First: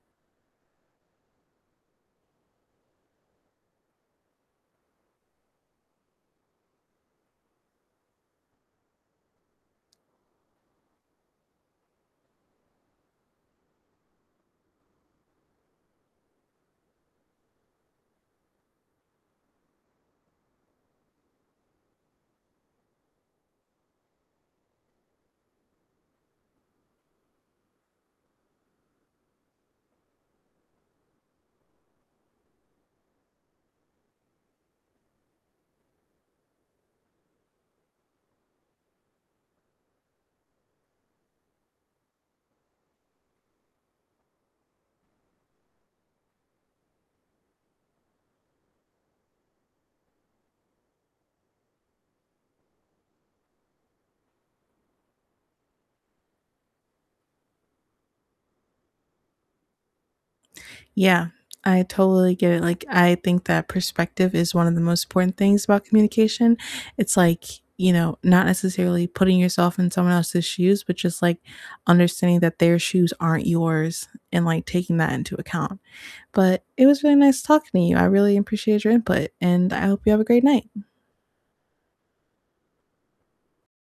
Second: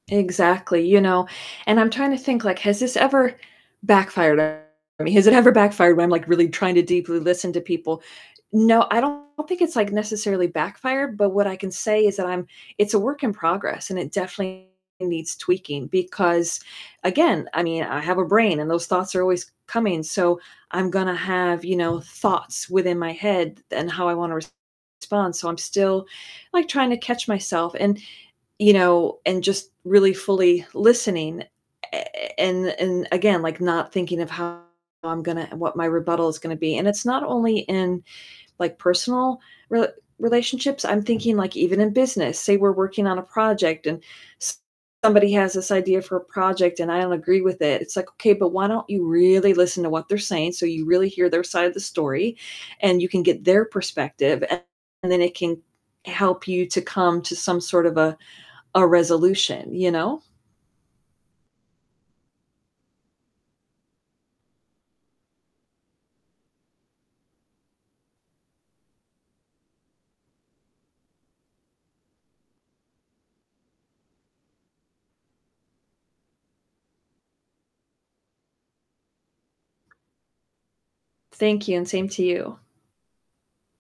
Exactly. You know, and I'm trying to think, like, has this ever backfired on me? Has it ever backfired when I'm, like, really trying to deeply listen to people? No, I don't think it's, like, necessarily backfired, but what I can say is that I'm it's a work in progress, and it definitely needs tweaking because again, I mean, I have a brain and those thoughts are always coming, so I'm gonna have, you know, thoughts within my head and how I wanna respond, so I'm still, like, trying to catch myself and you know, and just really fully listening a a and and again, like, not thinking of how I'm gonna what my rebuttal is gonna be, and it's not only in, like, personal re relationships, I'm thinking, like, even in business, saw we're working on a project and s somebody has this idea for a project and I don't agree with it. It's like, okay, but why don't you really listen to what they're saying so you really hear their side of the story, and you can get their perspective and and then it can help you to come to some sort of a a resolution, you know? Yeah, I totally get it, like, I think that perspective is one of the most important things about communication. It's like, you know, not necessarily putting yourself in someone else's shoes, but just, like, understanding that their shoes aren't yours and, like, taking that into account. But it was really nice talking to you. I really appreciate your input, and I hope you have a great night. Thank you, and same to you.